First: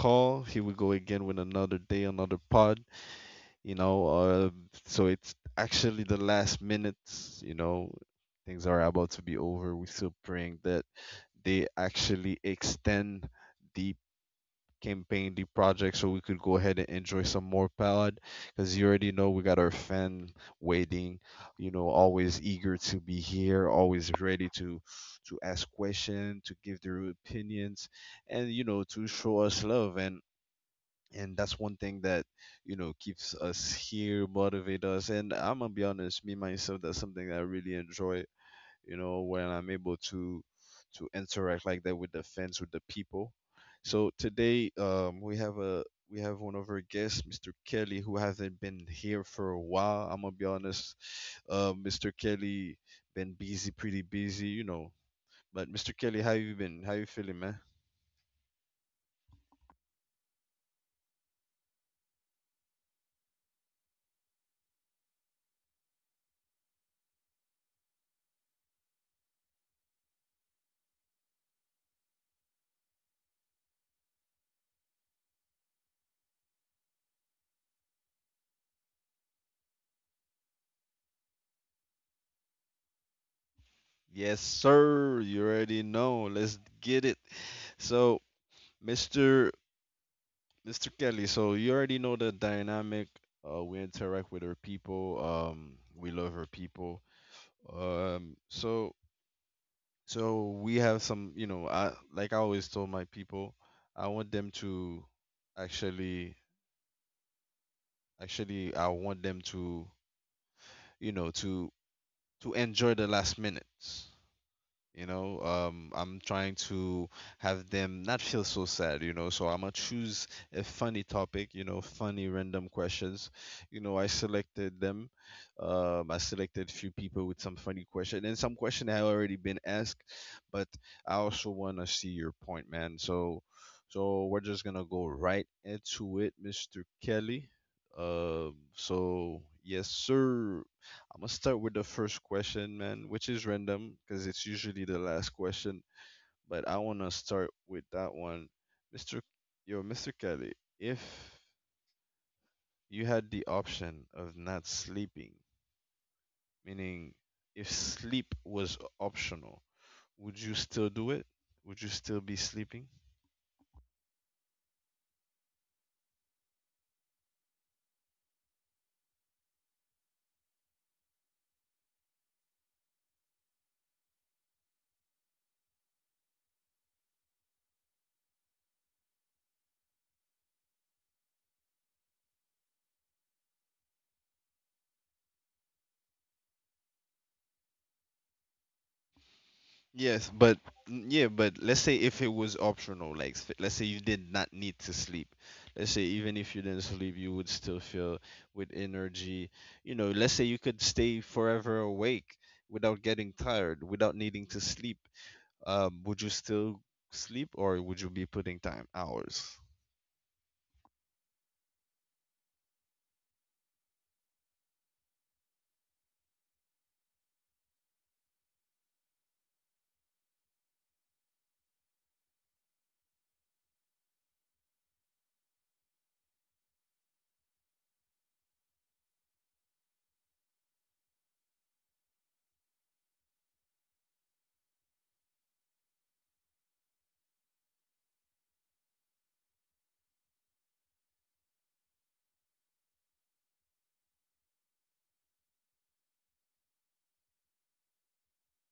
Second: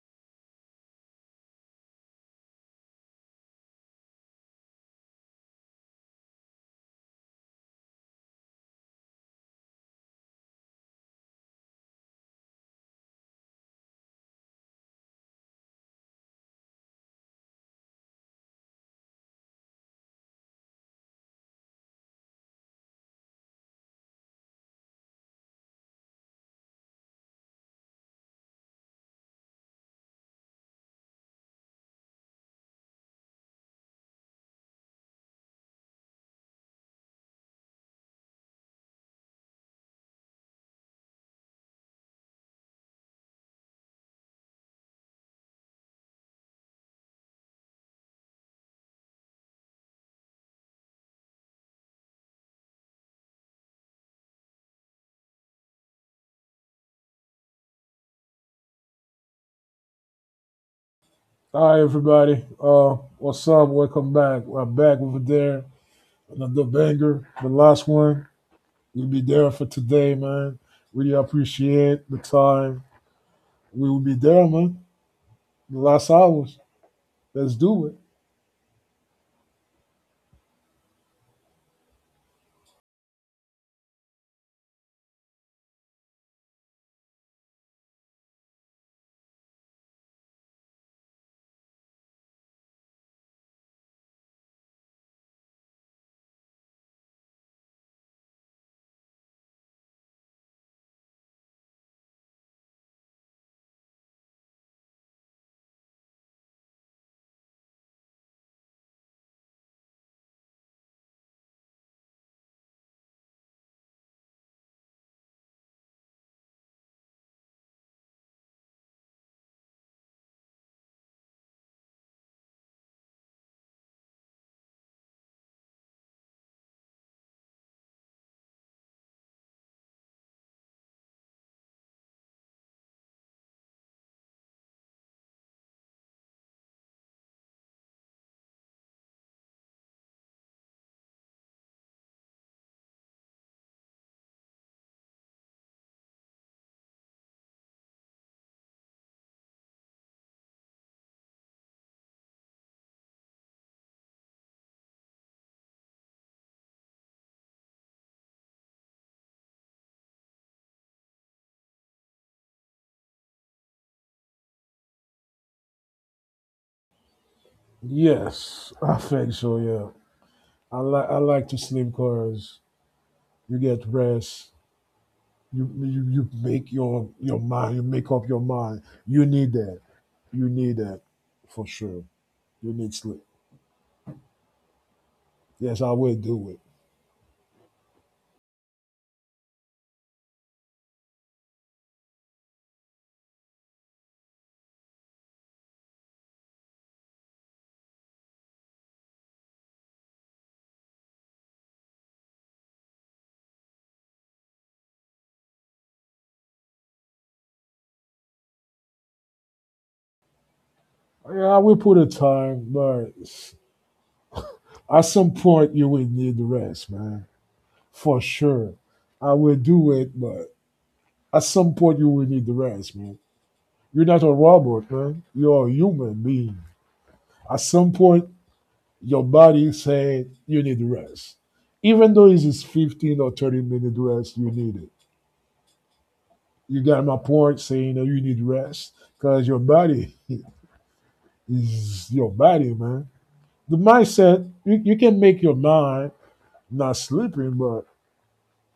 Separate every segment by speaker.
Speaker 1: Call. Here we go again with another day, another pod. You know, uh, so it's actually the last minutes. Things are about to be over. We're still praying that they actually extend the campaign the project so we could go ahead and enjoy some more pod because you already know we got our fan waiting, you know, always eager to be here, always ready to ask questions, to give their opinions, and you know, to show us love, and that's one thing that you know keeps us here, motivate us. And I'm gonna be honest, me myself, that's something that I really enjoy, when I'm able to interact like that with the fans, with the people. So today, we have one of our guests, Mr. Kelly, who hasn't been here for a while. I'm gonna be honest, Mr. Kelly been busy, pretty busy, you know. But Mr. Kelly, how you been? How you feeling, man?
Speaker 2: Hi everybody. What's up? Welcome back. We're back over there. Another banger, the last one. We'll be there for today, man. Really appreciate the time. We will be there, man. The last hours. Let's do it.
Speaker 1: Yes, sir. You already know. Let's get it. So, Mr. Mr. Kelly, so you already know the dynamic. We interact with our people. We love our people. Um, so so we have some, you know, I like I always told my people, I want them to actually, actually, I want them to enjoy the last minutes. I'm trying to have them not feel so sad, you know. So I'm gonna choose a funny topic, you know, funny random questions. You know, I selected them. I selected few people with some funny question and some question that have already been asked, but I also wanna see your point, man. So, we're just gonna go right into it, Mr. Kelly. So yes, sir. I'm gonna start with the first question, man, which is random because it's usually the last question. But I wanna start with that one, Mr. Yo, Mr. Kelly. If you had the option of not sleeping, meaning if sleep was optional, would you still do it? Would you still be sleeping?
Speaker 2: Yes, I think so. Yeah, I like to slim cars. You get rest. You make your mind. You make up your mind. You need that. You need that for sure. You need sleep. Yes, I will do it.
Speaker 1: Yes, but yeah, but let's say if it was optional, like let's say you did not need to sleep. Let's say even if you didn't sleep, you would still feel with energy. You know, let's say you could stay forever awake without getting tired, without needing to sleep. Would you still sleep, or would you be putting time hours?
Speaker 2: Yeah, I will put a time, but at some point you will need the rest, man. For sure. I will do it, but at some point you will need the rest, man. You're not a robot, man. You're a human being. At some point, your body said you need the rest. Even though it's just 15 or 30-minute rest, you need it. You got my point saying that you need rest because your body is your body, man. The mindset, you can make your mind not sleepy, but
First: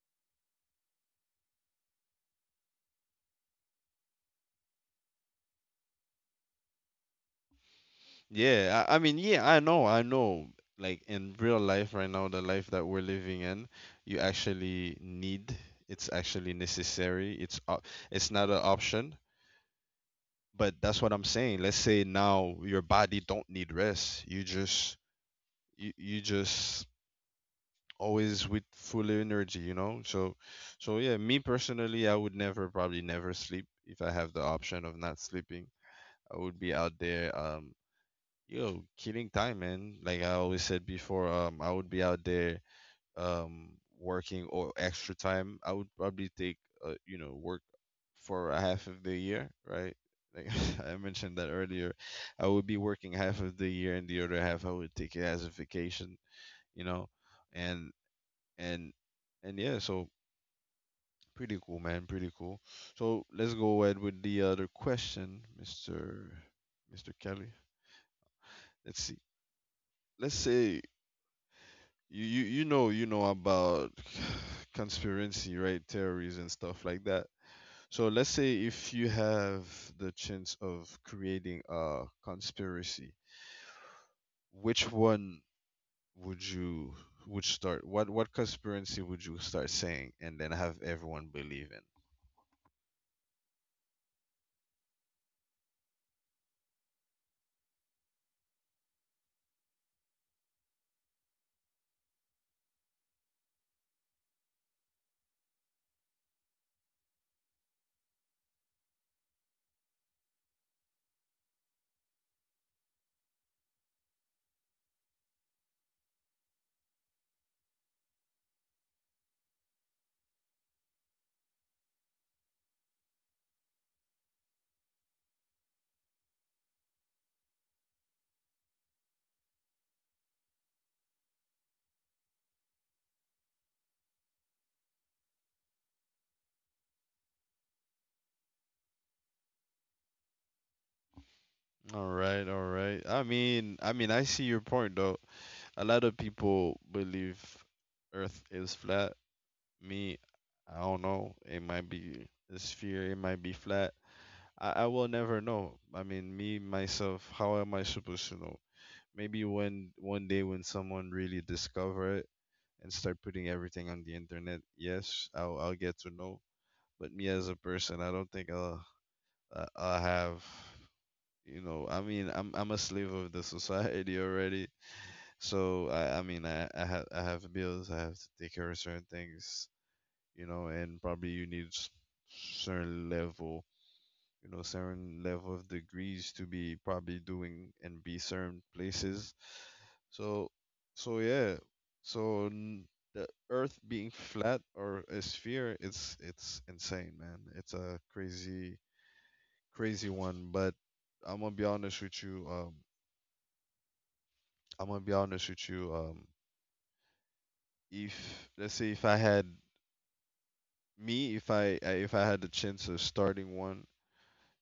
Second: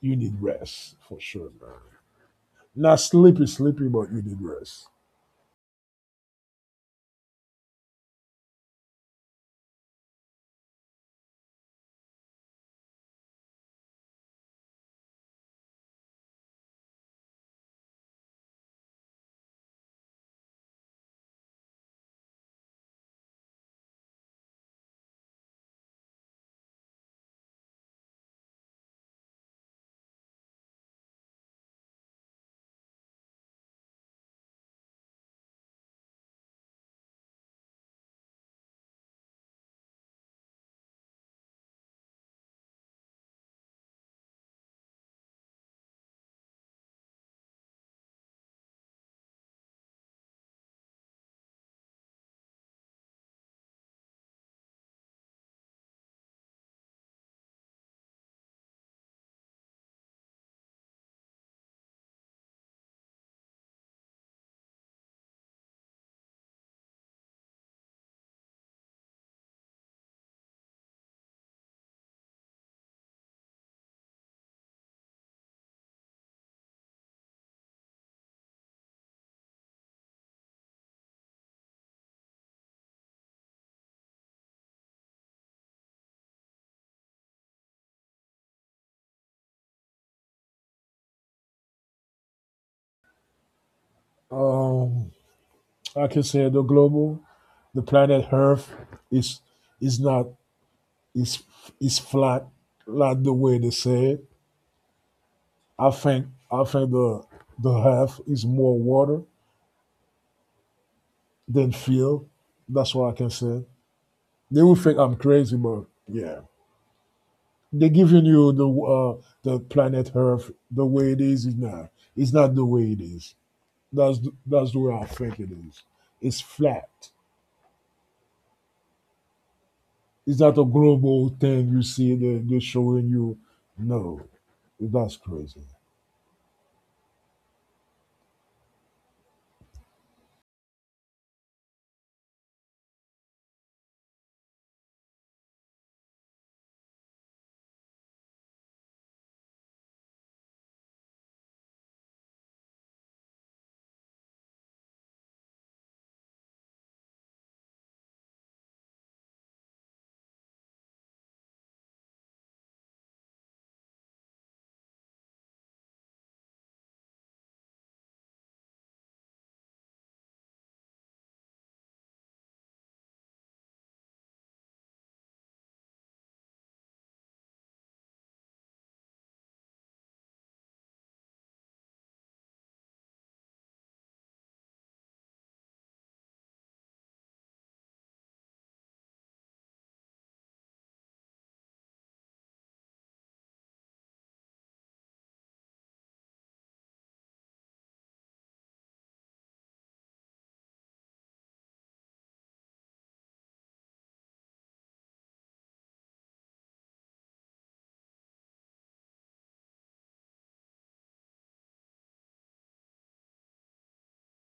Speaker 2: you need rest for sure, man. Not sleepy, sleepy, but you need rest.
Speaker 1: Yeah, I mean, yeah, I know, I know. Like in real life right now, the life that we're living in, you actually need. It's actually necessary. It's not an option. But that's what I'm saying. Let's say now your body don't need rest. You just always with full energy, you know? So yeah, me personally, I would never probably never sleep if I have the option of not sleeping. I would be out there. Yo, killing time, man. Like I always said before, I would be out there, um, working or extra time. I would probably take, you know, work for a half of the year, right? Like I mentioned that earlier, I would be working half of the year, and the other half I would take it as a vacation, you know, and and and yeah. So pretty cool, man, pretty cool. So let's go ahead with the other question, Mister Kelly. Let's see. Let's say you know about conspiracy, right? Theories and stuff like that. So let's say if you have the chance of creating a conspiracy, which one would you would start? What conspiracy would you start saying and then have everyone believe in?
Speaker 2: Um, I can say the global, the planet Earth is is not is is flat like the way they say it. I think the Earth is more water than fuel. That's what I can say. They will think I'm crazy, but yeah, they're giving you the planet Earth the way it is not. It's not the way it is. That's that's the way I think it is. It's flat. Is that a global thing you see that they're showing you? No, that's crazy.
Speaker 1: All right, all right. I mean, I see your point though. A lot of people believe Earth is flat. Me, I don't know. It might be a sphere. It might be flat. I will never know. I mean, me myself, how am I supposed to know? Maybe when one day when someone really discover it and start putting everything on the internet, yes, I'll get to know. But me as a person, I don't think I'll have you know, I mean, I'm a slave of the society already. So I mean I have bills, I have to take care of certain things, you know. And probably you need certain level, you know, certain level of degrees to be probably doing and be certain places. So so yeah. So the earth being flat or a sphere, it's insane, man. It's a crazy one. But I'm gonna be honest with you. I'm gonna be honest with you. If let's say if I had me, if I I- if I had the chance of starting one,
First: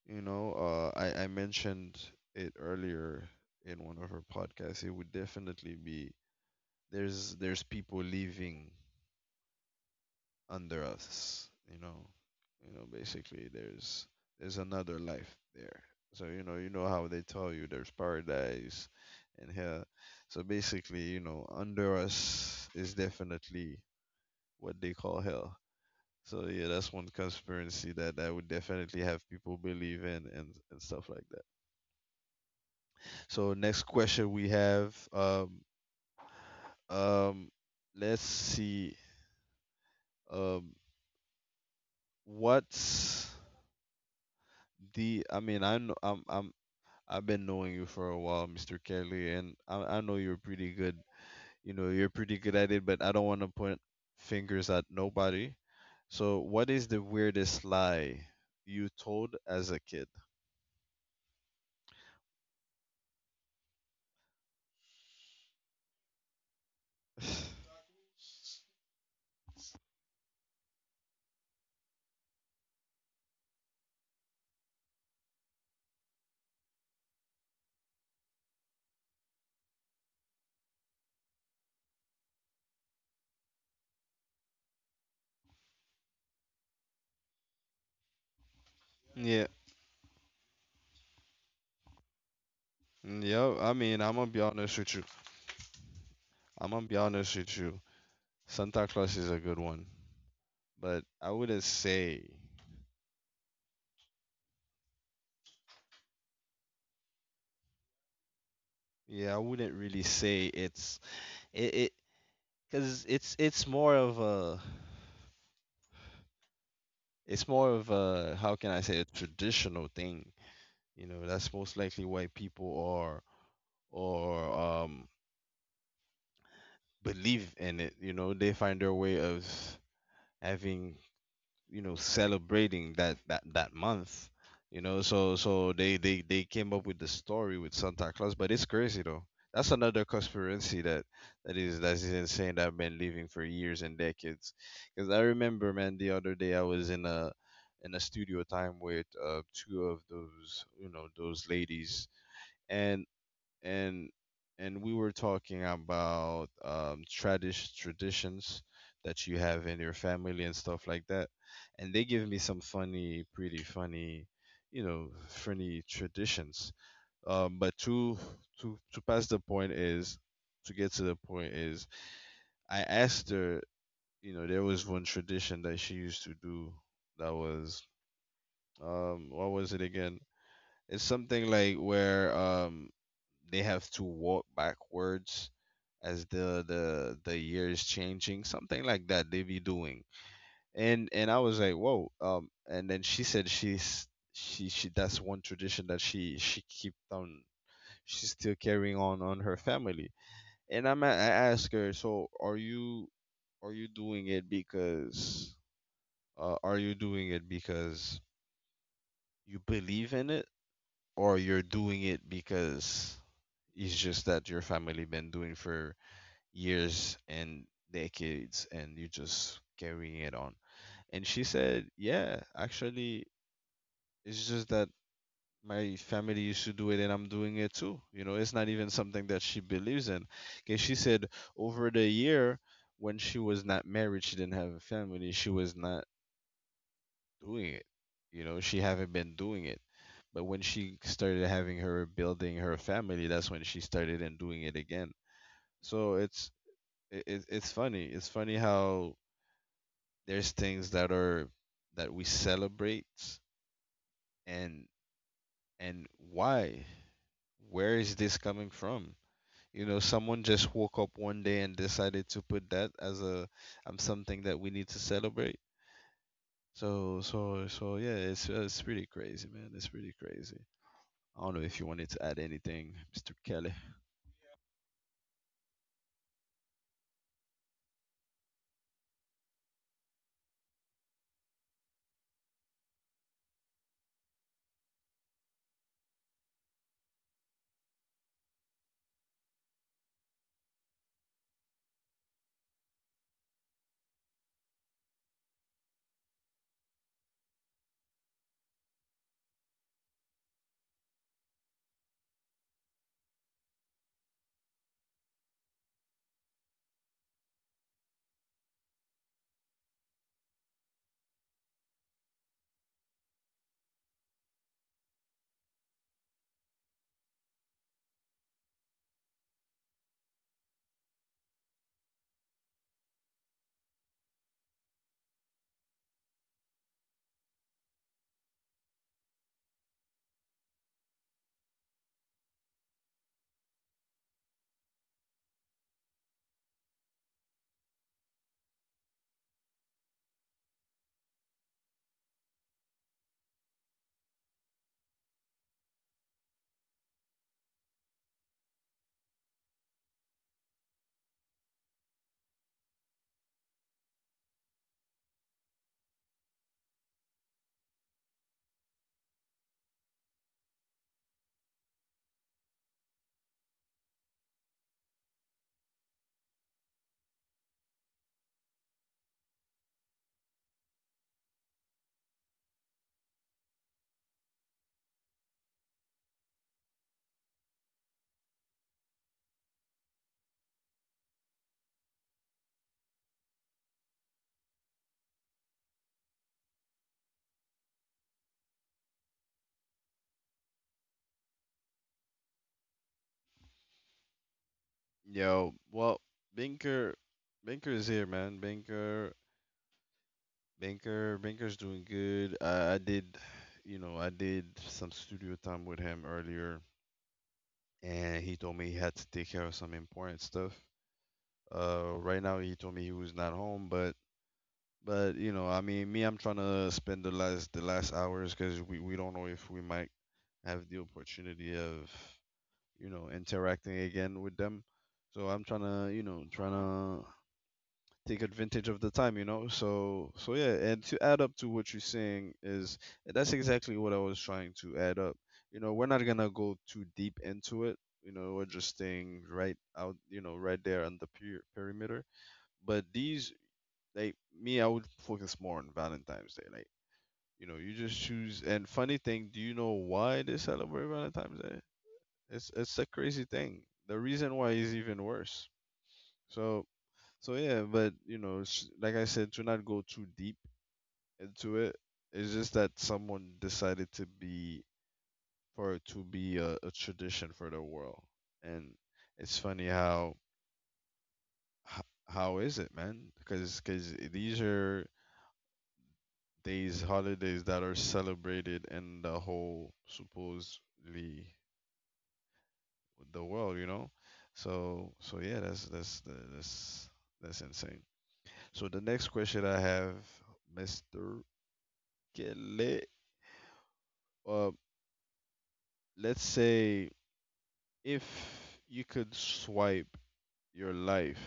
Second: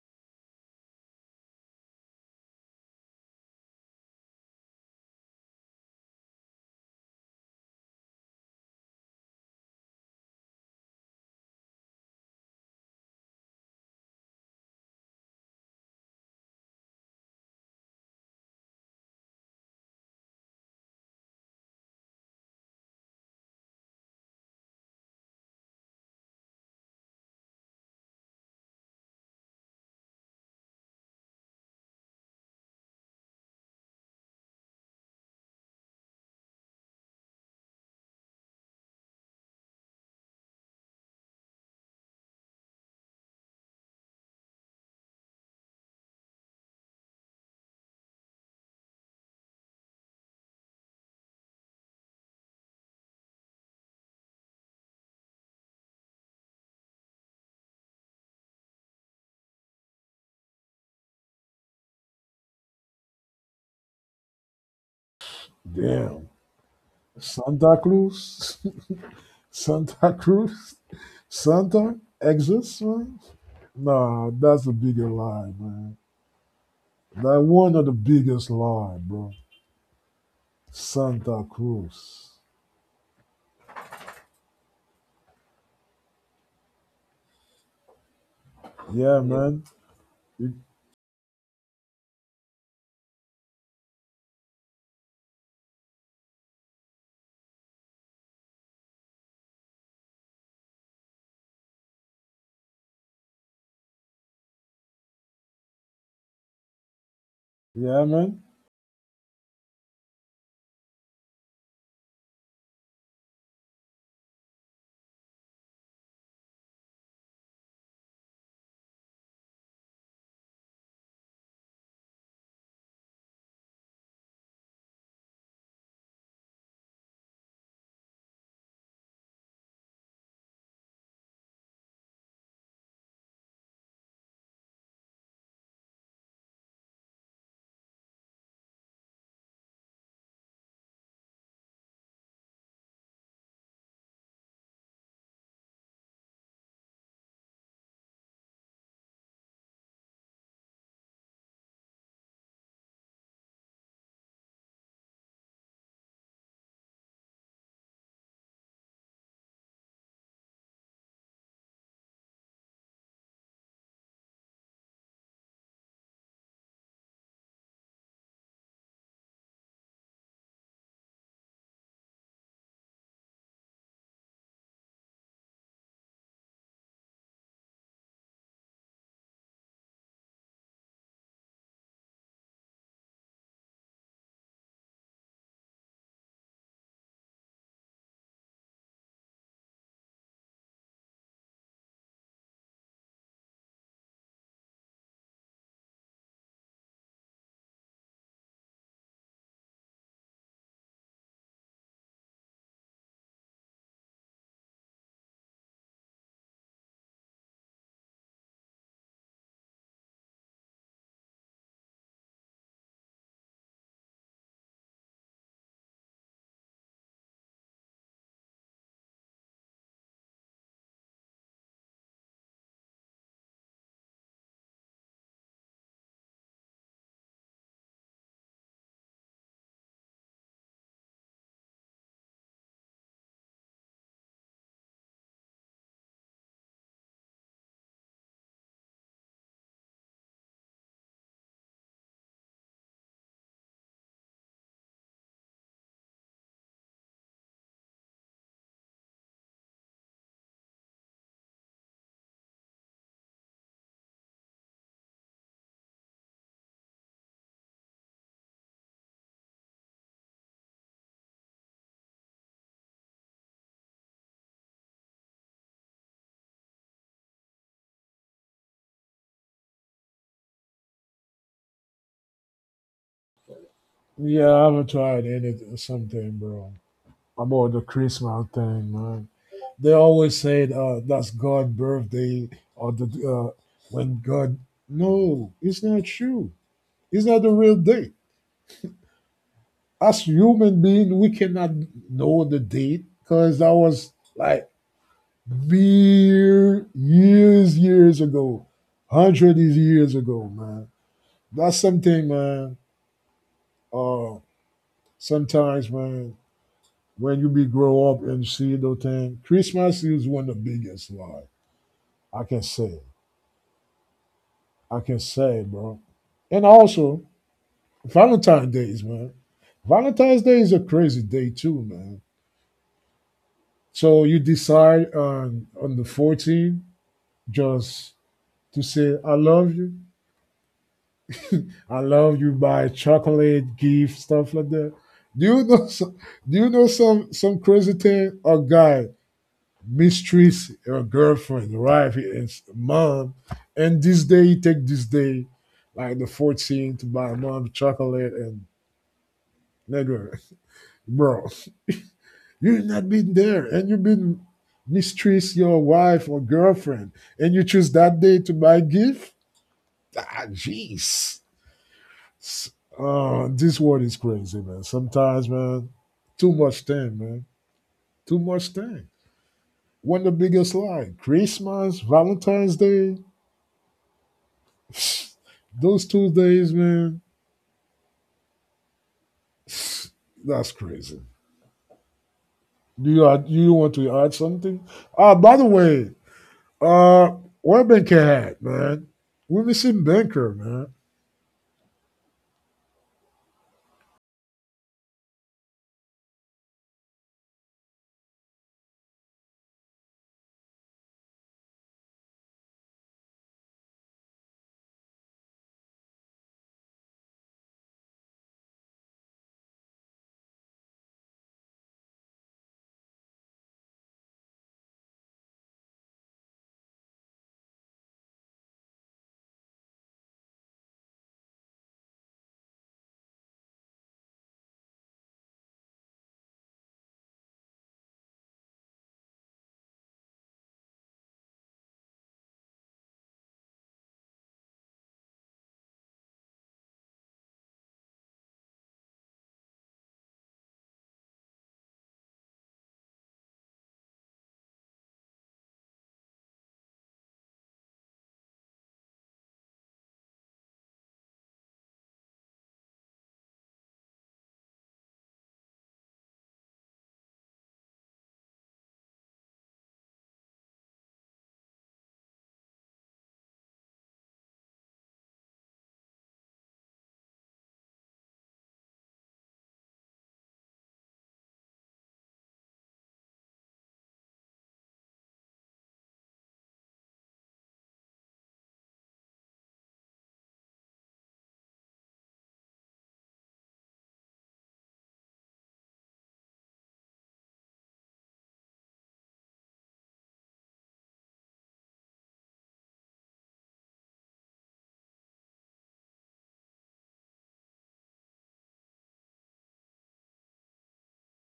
Speaker 1: you know, I mentioned it earlier in one of our podcasts. It would definitely be there's people living under us, you know, you know. Basically, there's another life there. So you know how they tell you there's paradise and hell. So basically, you know, under us is definitely what they call hell. So yeah, that's one conspiracy that would definitely have people believe in, and stuff like that. So next question, we have um let's see, um what's the I mean, I know, I've been knowing you for a while, Mr. Kelly, and I know you're pretty good. You know you're pretty good at it, but I don't want to point fingers at nobody. So what is the weirdest lie you told as a kid?
Speaker 2: Damn, Santa Cruz. Santa Cruz, Santa exists, man. Nah, that's a bigger lie, man. That one of the biggest lie, bro. Santa Cruz. Yeah, yeah,
Speaker 1: Yeah,
Speaker 2: man. You-
Speaker 1: yep. I mean, I'm gonna be honest with you. I'm gonna be honest with you. Santa Claus is a good one, but I wouldn't say.
Speaker 2: yeah, man.
Speaker 1: Yeah, I wouldn't really say it's it it because it's more of a how can I say, a traditional thing. You know, that's most likely why people are or believe in it. You know, they find their way of having, you know, celebrating that month, you know. So they came up with the story with Santa Claus. But it's crazy though. That's another conspiracy that that is insane, that I've been living for years and decades. Because I remember, man, the other day I was in a studio time with two of those, you know, those ladies. And and we were talking about tradish traditions that you have in your family and stuff like that. And they give me some funny, pretty funny, you know, funny traditions. But to pass the point is to get to the point is, I asked her. You know, there was one tradition that she used to do that was what was it again? It's something like where they have to walk backwards as the year is changing, something like that they be doing. And I was like, whoa. And then she said she's she that's one tradition that she kept on, she's still carrying on her family. And I asked her, so are you doing it because, uh, are you doing it because you believe in it, or you're doing it because it's just that your family been doing for years and decades, and you're just carrying it on. And she said, yeah, actually, it's just that my family used to do it and I'm doing it too. You know, it's not even something that she believes in. Because she said over the year when she was not married, she didn't have a family, she was not doing it. You know, she haven't been doing it. But when she started having her building her family, that's when she started and doing it again. So it's funny. It's funny how there's things that are that we celebrate, and why? Where is this coming from? You know, someone just woke up one day and decided to put that as a something that we need to celebrate. So yeah, it's pretty crazy, man. It's pretty crazy. I don't know if you wanted to add anything, Mr. Kelly.
Speaker 2: Yeah, I haven't tried anything, something, bro. About the Christmas thing, man. They always said that's God's birthday or the when God. No, it's not true. It's not the real date. As human being, we cannot know the date because that was like mere years, years ago, hundreds of years ago, man. That's something, man. Uh, Sometimes, man, when you be grow up and see those things, Christmas is one of the biggest lie. I can say, I can say, bro. And also, Valentine's Days, man. Valentine's Day is a crazy day too, man. So you decide on the 14th just to say I love you. I love you by chocolate, gift, stuff like that. Do you know do you know some crazy thing? A guy mistreats a girlfriend, right? His mom, and this day he take this day, like the 14th, to buy mom chocolate and nigga, bro. You've not been there and you've been mistreats your wife or girlfriend and you choose that day to buy a gift? Ah, jeez. This world is crazy, man. Sometimes, man, too much thing, man. Too much thing. One of the biggest lie. Christmas, Valentine's Day, those two days, man, that's crazy. Do you add, you want to add something? Ah, by the way, uh, what Banker had, man? We're missing Banker, man.
Speaker 1: Yo, well, Binker, Binker is here, man. Binker Banker, Banker's doing good. I did, you know, I did some studio time with him earlier, and he told me he had to take care of some important stuff. Right now he told me he was not home, but you know, I mean, me, I'm trying to spend the last hours, because we don't know if we might have the opportunity of, you know, interacting again with them. So I'm trying to take advantage of the time. So yeah, and to add up to what you're saying is that's exactly what I was trying to add up. We're not gonna go too deep into it. We're just staying right out, right there on the perimeter. But these, like me, I would focus more on Valentine's Day. Like, you just choose. And funny thing, do you know why they celebrate Valentine's Day? It's a crazy thing. The reason why is even worse. So so yeah, but like I said, to not go too deep into it, it's just that someone decided to be for it to be a tradition for the world, and it's funny how how is it, man? Because these are days, holidays that are celebrated in the whole supposedly the world. So yeah, that's that's insane. So the next question I have, Mister Kelly, uh, let's say if you could swipe your life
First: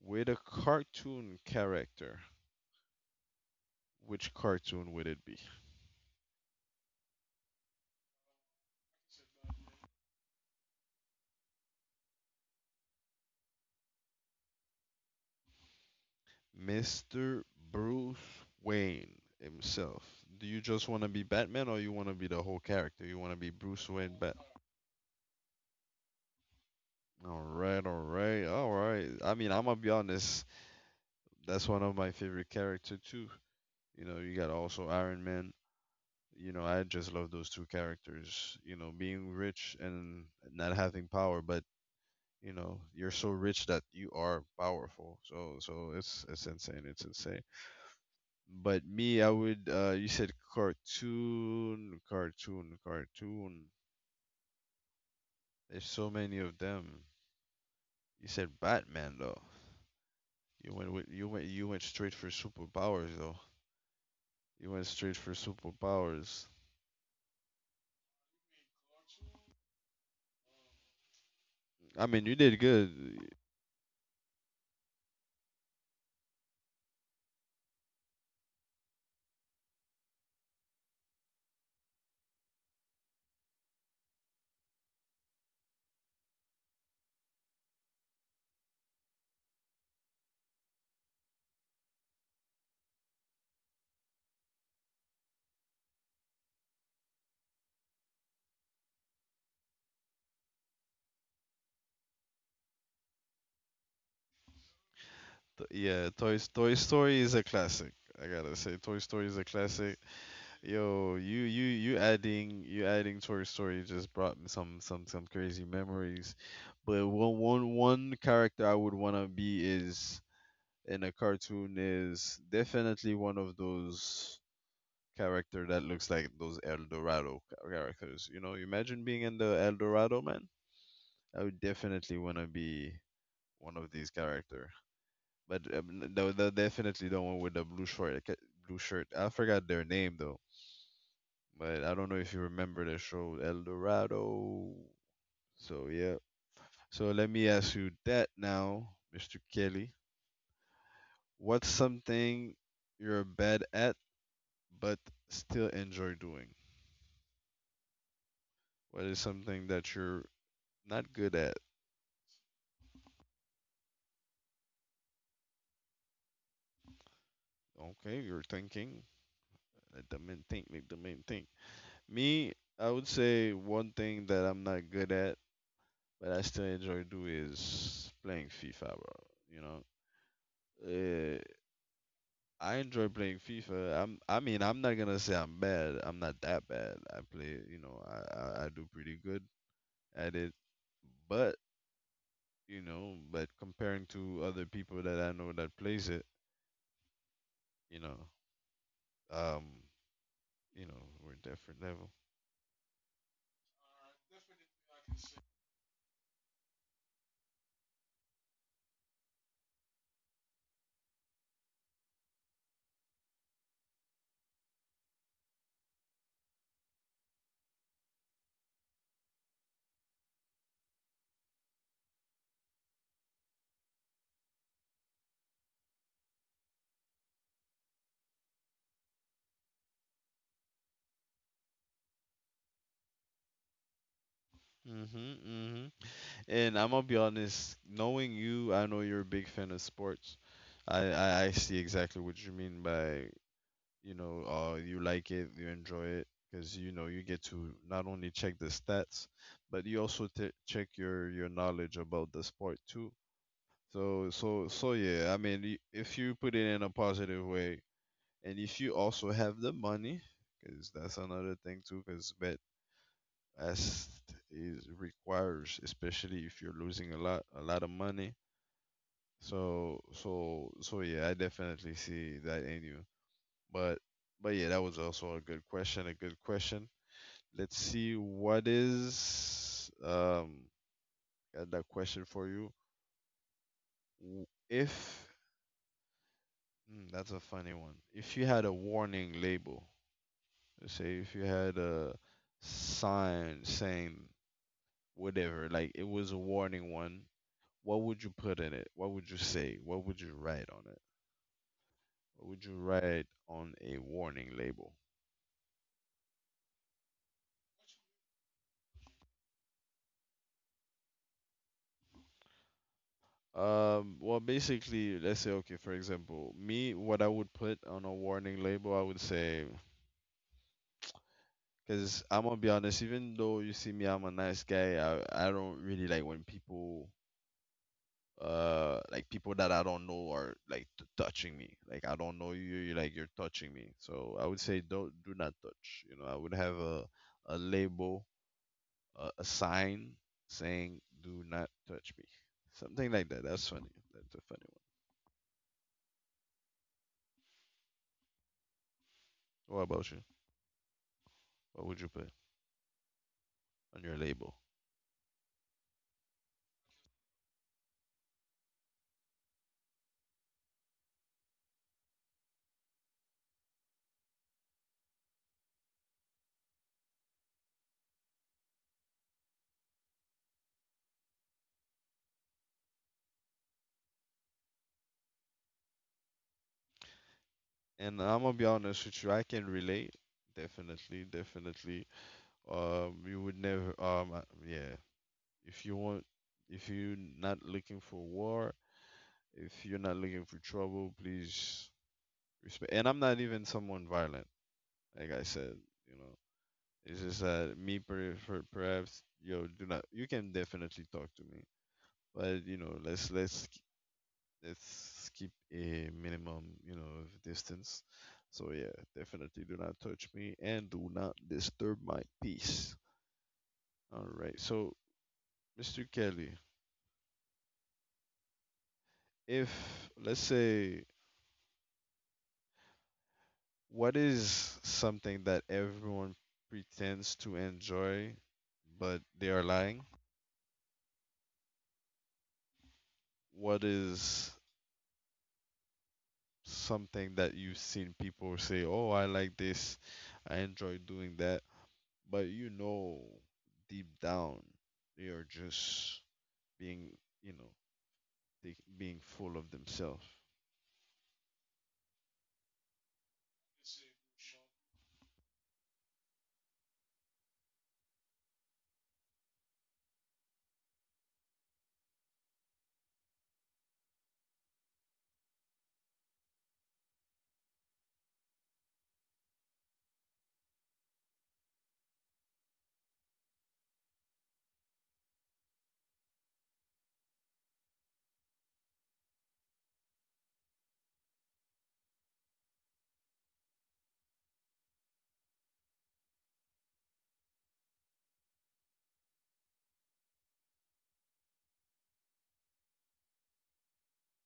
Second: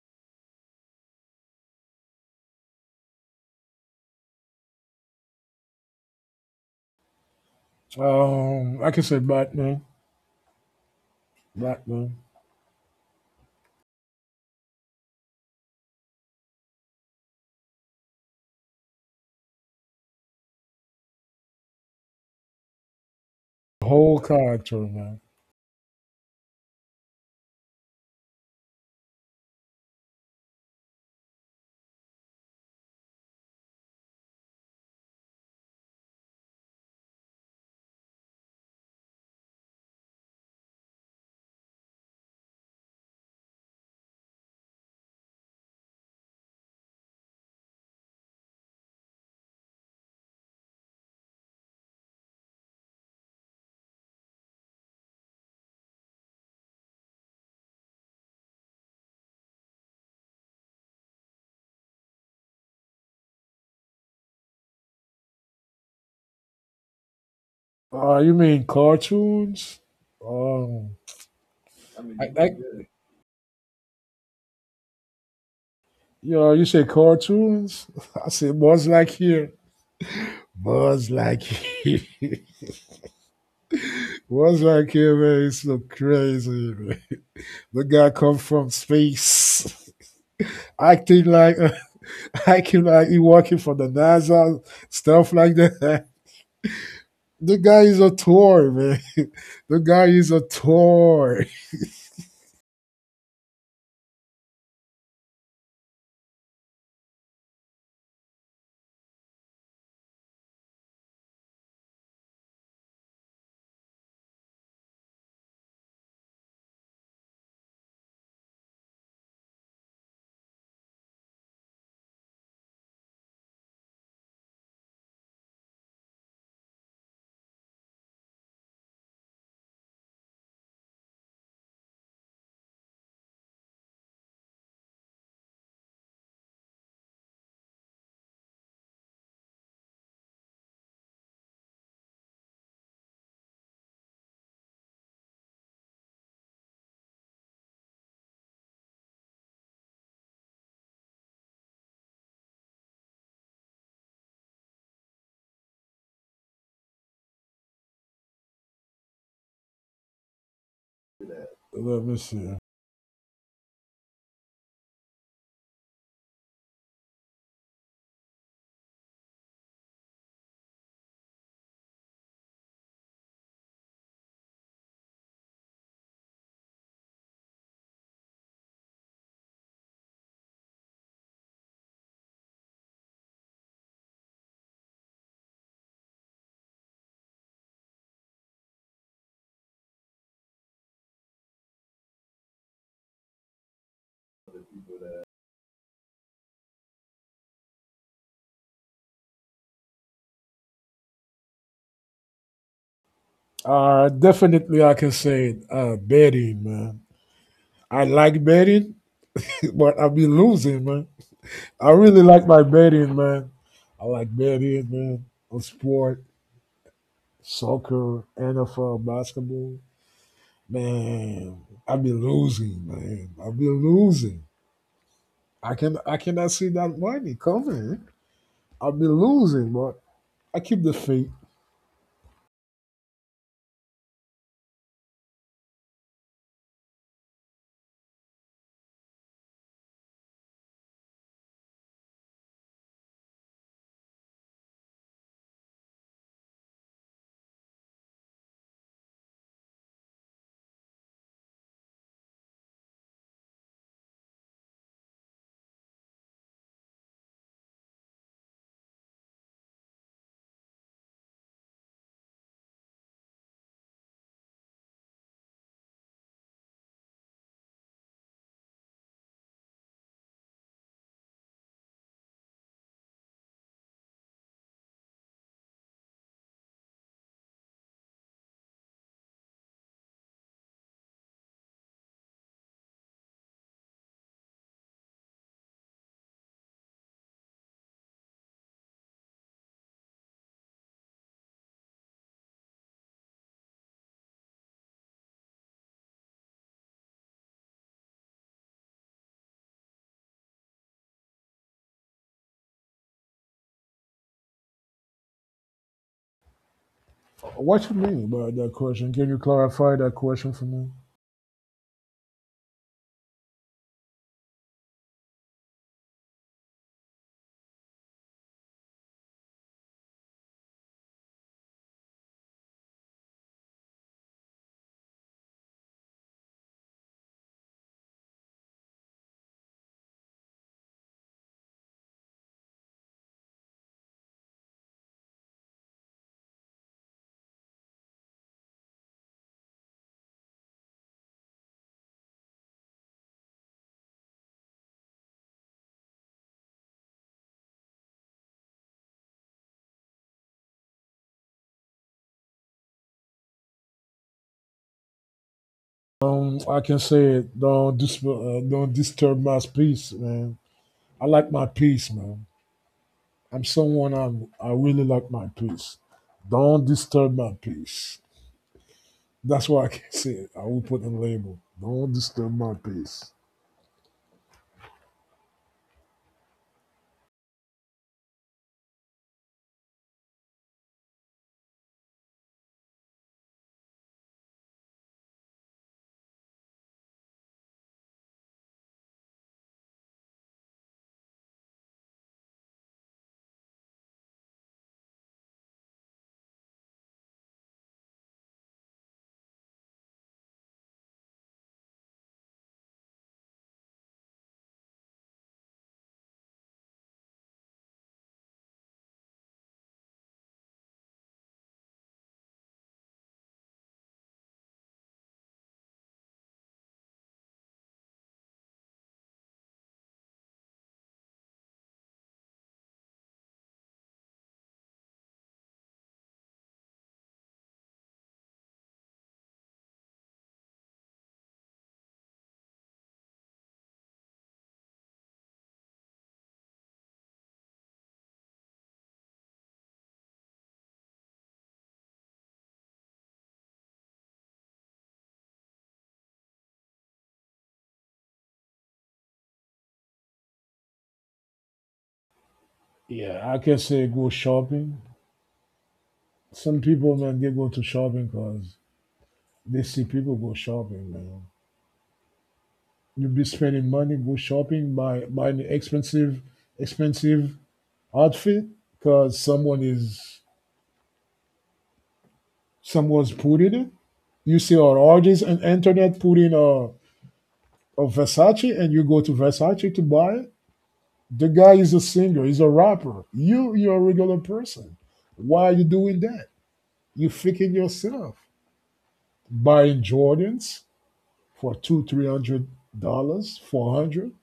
Speaker 1: with a cartoon character, which cartoon would it be?
Speaker 2: I can say Batman. Batman.
Speaker 1: Mr. Bruce Wayne himself. Do you just want to be Batman or you want to be the whole character? You want to be
Speaker 2: The
Speaker 1: Bruce Wayne
Speaker 2: whole
Speaker 1: Bat?
Speaker 2: character, man.
Speaker 1: All right, all right, all right. I mean, I'm gonna be honest. That's one of my favorite character too. You got also Iron Man. I just love those two characters. Being rich and not having power, but you're so rich that you are powerful. So, it's insane. It's insane. But me, I would. You said cartoon. There's so many of them. You said Batman though. You went straight for superpowers though. You went straight for superpowers.
Speaker 2: You mean cartoons? Um,
Speaker 1: I mean,
Speaker 2: I,
Speaker 1: you did
Speaker 2: I,
Speaker 1: good.
Speaker 2: you know, you say cartoons? I say Buzz Lightyear. Buzz Lightyear. Buzz Lightyear, man, it's look crazy, man. The guy come from space, acting like, acting like he working for the NASA, stuff like that. The guy is a toy, man. The guy is a toy.
Speaker 1: Yeah, Toy Story is a classic. I gotta say, Toy Story is a classic. Yo, you adding Toy Story just brought me some crazy memories. But one character I would wanna be is in a cartoon is definitely one of those character that looks like those El Dorado characters. Imagine being in the El Dorado, man. I would definitely wanna be one of these character. But no, no, definitely the one with the blue shirt. Blue shirt. I forgot their name though, but I don't know if you remember the show El Dorado. So yeah. So let me ask you that now, Mr. Kelly. What's something you're bad at but still enjoy doing? What is something that you're not good at?
Speaker 2: Let me see.
Speaker 1: Okay, you're thinking. Let the men think. Let the men think. Me, I would say one thing that I'm not good at but I still enjoy do is playing FIFA, bro. You know, uh, I enjoy playing FIFA. I mean, I'm not gonna say I'm bad. I'm not that bad. I play, I do pretty good at it. But but comparing to other people that I know that plays it, you know, um, we're a different level.
Speaker 2: Definitely, I can say it, betting, man. I like betting, but I be losing, man. I really like my betting, man. I like betting, man, on sport, soccer, NFL, basketball. Man, I be losing, man. I be losing. I cannot see that money coming. I be losing, but I keep the faith.
Speaker 1: Mhm, mhm. And I'm gonna be honest, knowing you, I know you're a big fan of sports. I see exactly what you mean by you enjoy it, because you get to not only check the stats, but you also check your knowledge about the sport too. So yeah, I mean, if you put it in a positive way, and if you also have the money, because that's another thing too, because bet as is requires, especially if you're losing a lot of money. So yeah, I definitely see that in you. But yeah, that was also a good question. A good question. Let's see what is got that question for you. W- If hmm, That's a funny one. If you had a warning label, let's say if you had a sign saying whatever, like it was a warning one, what would you put in it? What would you say? What would you write on it? What would you write on a warning label?
Speaker 2: What you mean by that question? Can you clarify that question for me?
Speaker 1: Well, basically, let's say, okay, for example, me, what I would put on a warning label, I would say, because I'm gonna be honest, even though you see me, I'm a nice guy, I don't really like when people, like people that I don't know are like touching me. Like, I don't know you, you're like, you're touching me. So I would say, don't, do not touch. I would have a label, a sign saying, do not touch me. Something like that. That's funny. That's a funny one. What about you? What would you put on your label?
Speaker 2: I can say it. Don't disturb my peace, man. I like my peace, man. I'm someone I'm. I really like my peace. Don't disturb my peace. That's what I can say. I will put a label. Don't disturb my peace.
Speaker 1: And I'm gonna be honest with you, I can relate. Definitely, definitely. You would never. Yeah. If you want, if you're not looking for war, if you're not looking for trouble, please respect. And I'm not even someone violent, like I said. You know, it's just that me, perhaps, yo, do not. You can definitely talk to me, but let's keep a minimum of distance. So yeah, definitely do not touch me and do not disturb my peace. All right. So, Mr. Kelly, if let's say what is something that everyone pretends to enjoy but they are lying? What is something that you've seen people say, "Oh, I like this. I enjoy doing that." But deep down they are just being, you know, they being full of themselves.
Speaker 2: Yeah, I can say go shopping. Some people, man, they go to shopping because they see people go shopping, man. You be spending money, go shopping, buy an expensive, expensive outfit because someone's putting it. You see our artists on all these and internet putting a Versace, and you go to Versace to buy it. The guy is a singer, he's a rapper. You're a regular person. Why are you doing that? You faking yourself. Buying Jordans for two, $300, 400.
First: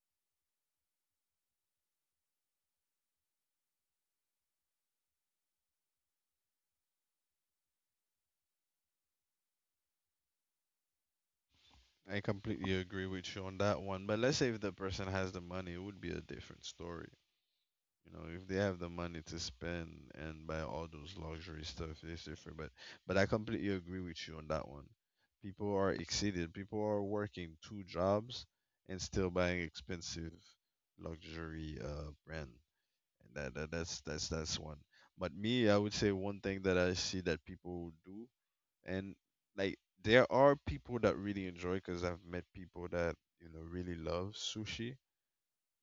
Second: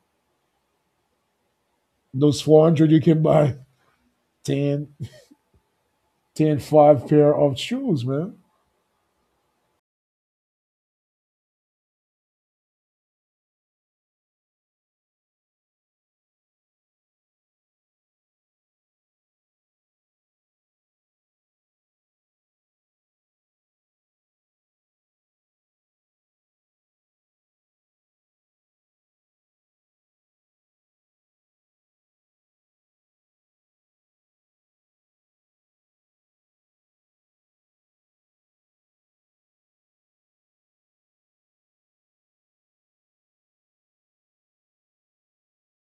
Speaker 2: Those 400, you can buy ten, ten, five pair of shoes, man.
Speaker 1: I completely agree with you on that one. But let's say if the person has the money, it would be a different story. If they have the money to spend and buy all those luxury stuff, it's different. But I completely agree with you on that one. People are exceeded. People are working 2 jobs and still buying expensive luxury brand. And that's one. But me, I would say one thing that I see that people do and like there are people that really enjoy because I've met people that really love sushi,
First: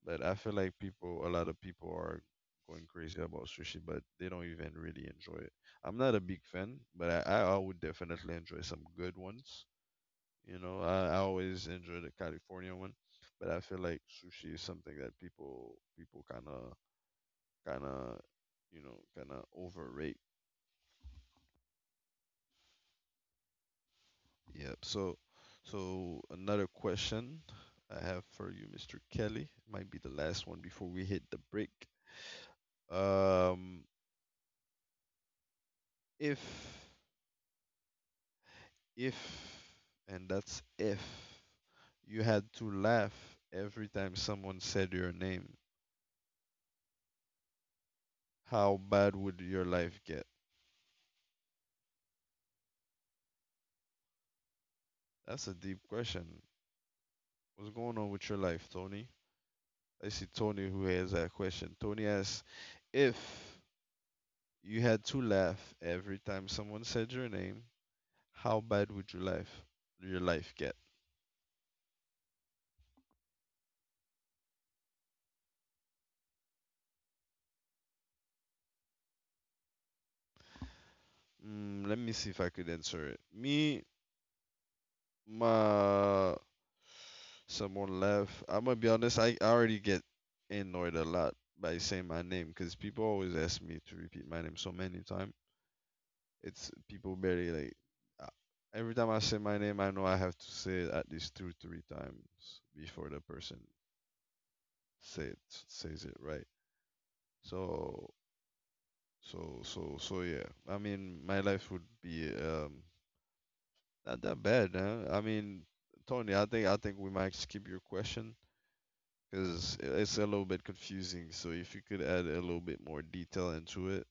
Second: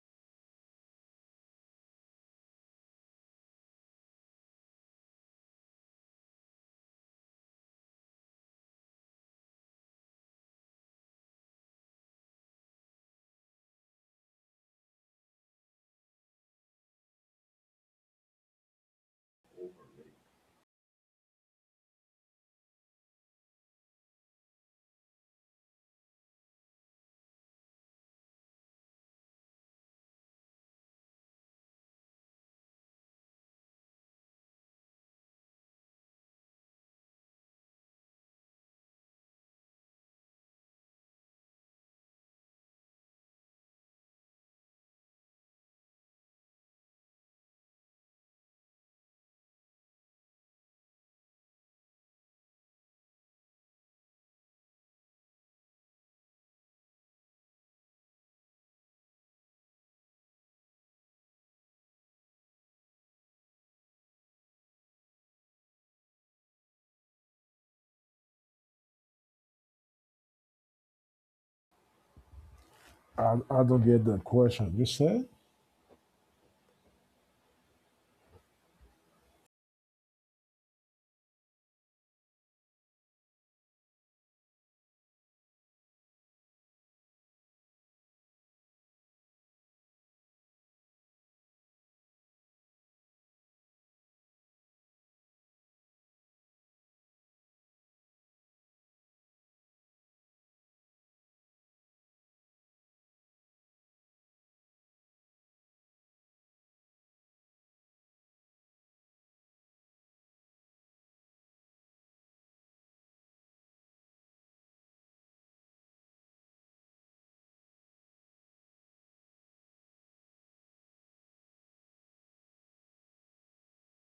Speaker 1: but I feel like people, a lot of people are going crazy about sushi, but they don't even really enjoy it. I'm not a big fan, but I would definitely enjoy some good ones. I always enjoy the California one, but I feel like sushi is something that people kind of kind of overrate. Yep. So, another question I have for you, Mr. Kelly, might be the last one before we hit the break. Um, if, if, and that's if you had to laugh every time someone said your name, how bad would your life get? That's a deep question. What's going on with your life, Tony? I see Tony who has that question. Tony asks, if you had to laugh every time someone said your name, how bad would your life get?
Speaker 2: I don't get that question. You said,
Speaker 1: Let me see if I could answer it. Me, my someone left. I'm gonna be honest. I already get annoyed a lot by saying my name because people always ask me to repeat my name so many times. It's people barely like. uh, Every time I say my name, I know I have to say it at least two, three times before the person say it, says it right. So, so, yeah. I mean, my life would be not that bad, man. I mean, Tony, I think we might skip your question because it's a little bit confusing. So if you could add a little bit more detail into it,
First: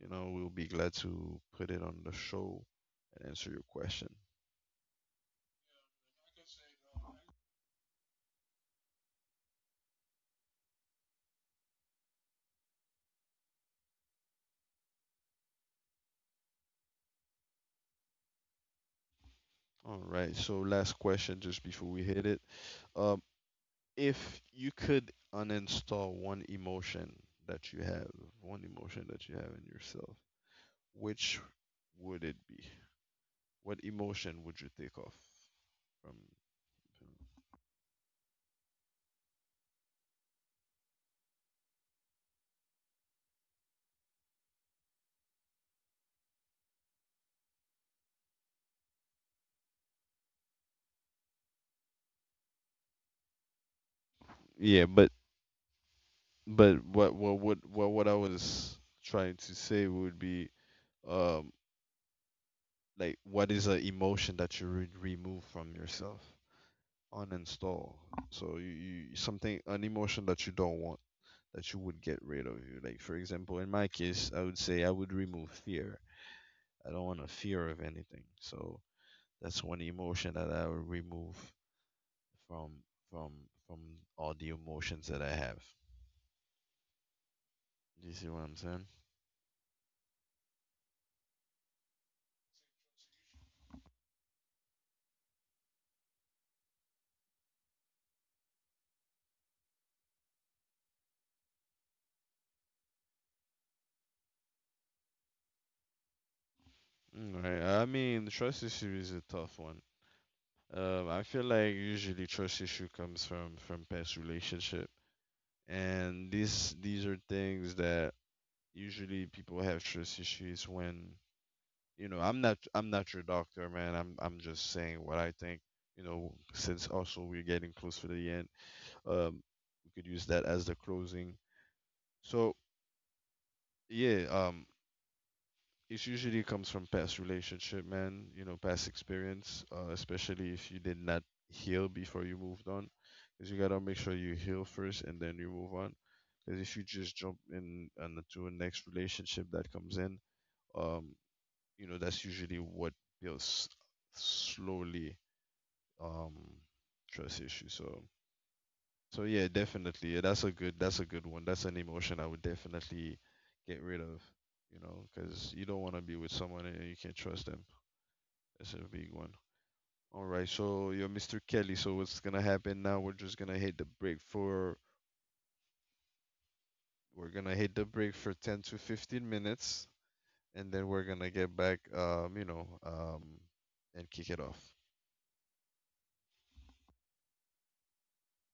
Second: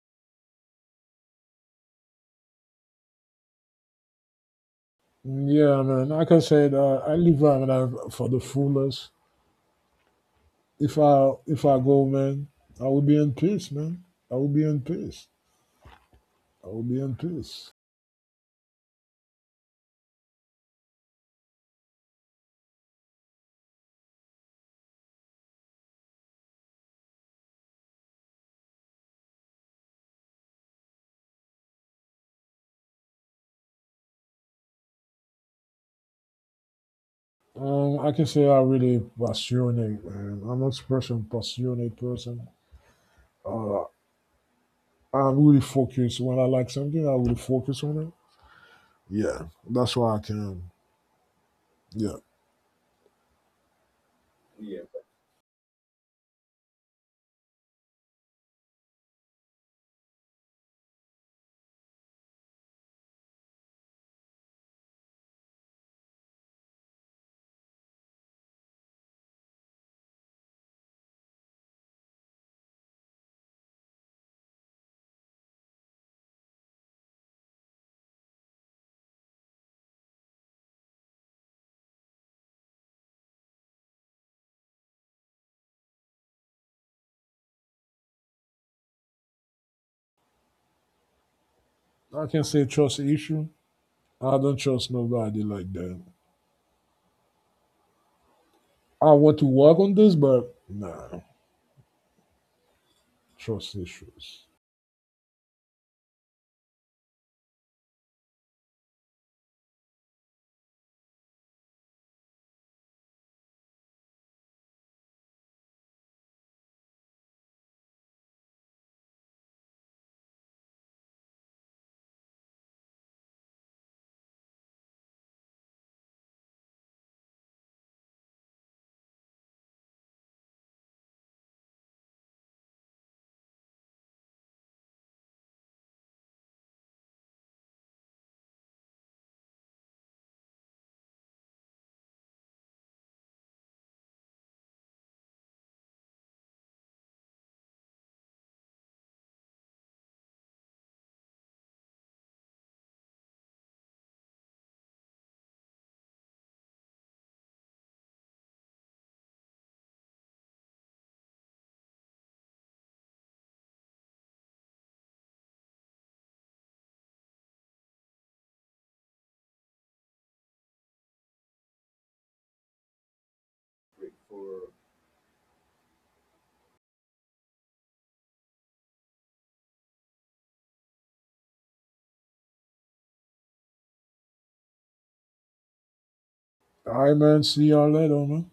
Speaker 1: we'll be glad to put it on the show and answer your question.
Speaker 2: mm, yeah, man. Like I said, I live for the fullest. If I go, man, I will be in peace, man. I will be in peace. I will be in peace.
Speaker 1: All right. So last question, just before we hit it. Um, if you could uninstall one emotion that you have, one emotion that you have in yourself, which would it be? What emotion would you take off from?
Speaker 2: I can say I'm really passionate, man. I'm an expression passionate person. I'm really focused. When I like something, I really focus on it. Yeah, that's why I can. Yeah,
Speaker 1: Yeah, but what I was trying to say would be um like what is an emotion that you would remove from yourself? Uninstall. So you something an emotion that you don't want that you would get rid of you. Like for example, in my case, I would say I would remove fear. I don't want a fear of anything. So that's one emotion that I would remove from from from all the emotions that I have. Do you see what I'm saying?
Speaker 2: I can say trust issue. I don't trust nobody like that. I want to work on this, but nah, trust issues.
Speaker 1: Right. I mean, trust issue is a tough one. I feel like usually trust issue comes from past relationship, and these are things that usually people have trust issues when you know I'm not your doctor, man. I'm just saying what I think. Since also we're getting close to the end, um, we could use that as the closing. So yeah, it usually comes from past relationship, man. Past experience, especially if you did not heal before you moved on, because you gotta make sure you heal first and then you move on. Because if you just jump in and to a next relationship that comes in, um, that's usually what builds slowly um trust issue. So, yeah, definitely, yeah, that's a good one. That's an emotion I would definitely get rid of, because you don't want to be with someone and you can't trust them. That's a big one. All right, so you're Mr. Kelly. So what's gonna happen now? We're gonna hit the break for 10 to 15 minutes, and then we're gonna get back and kick it off.
Speaker 2: All right, man. See y'all later, man.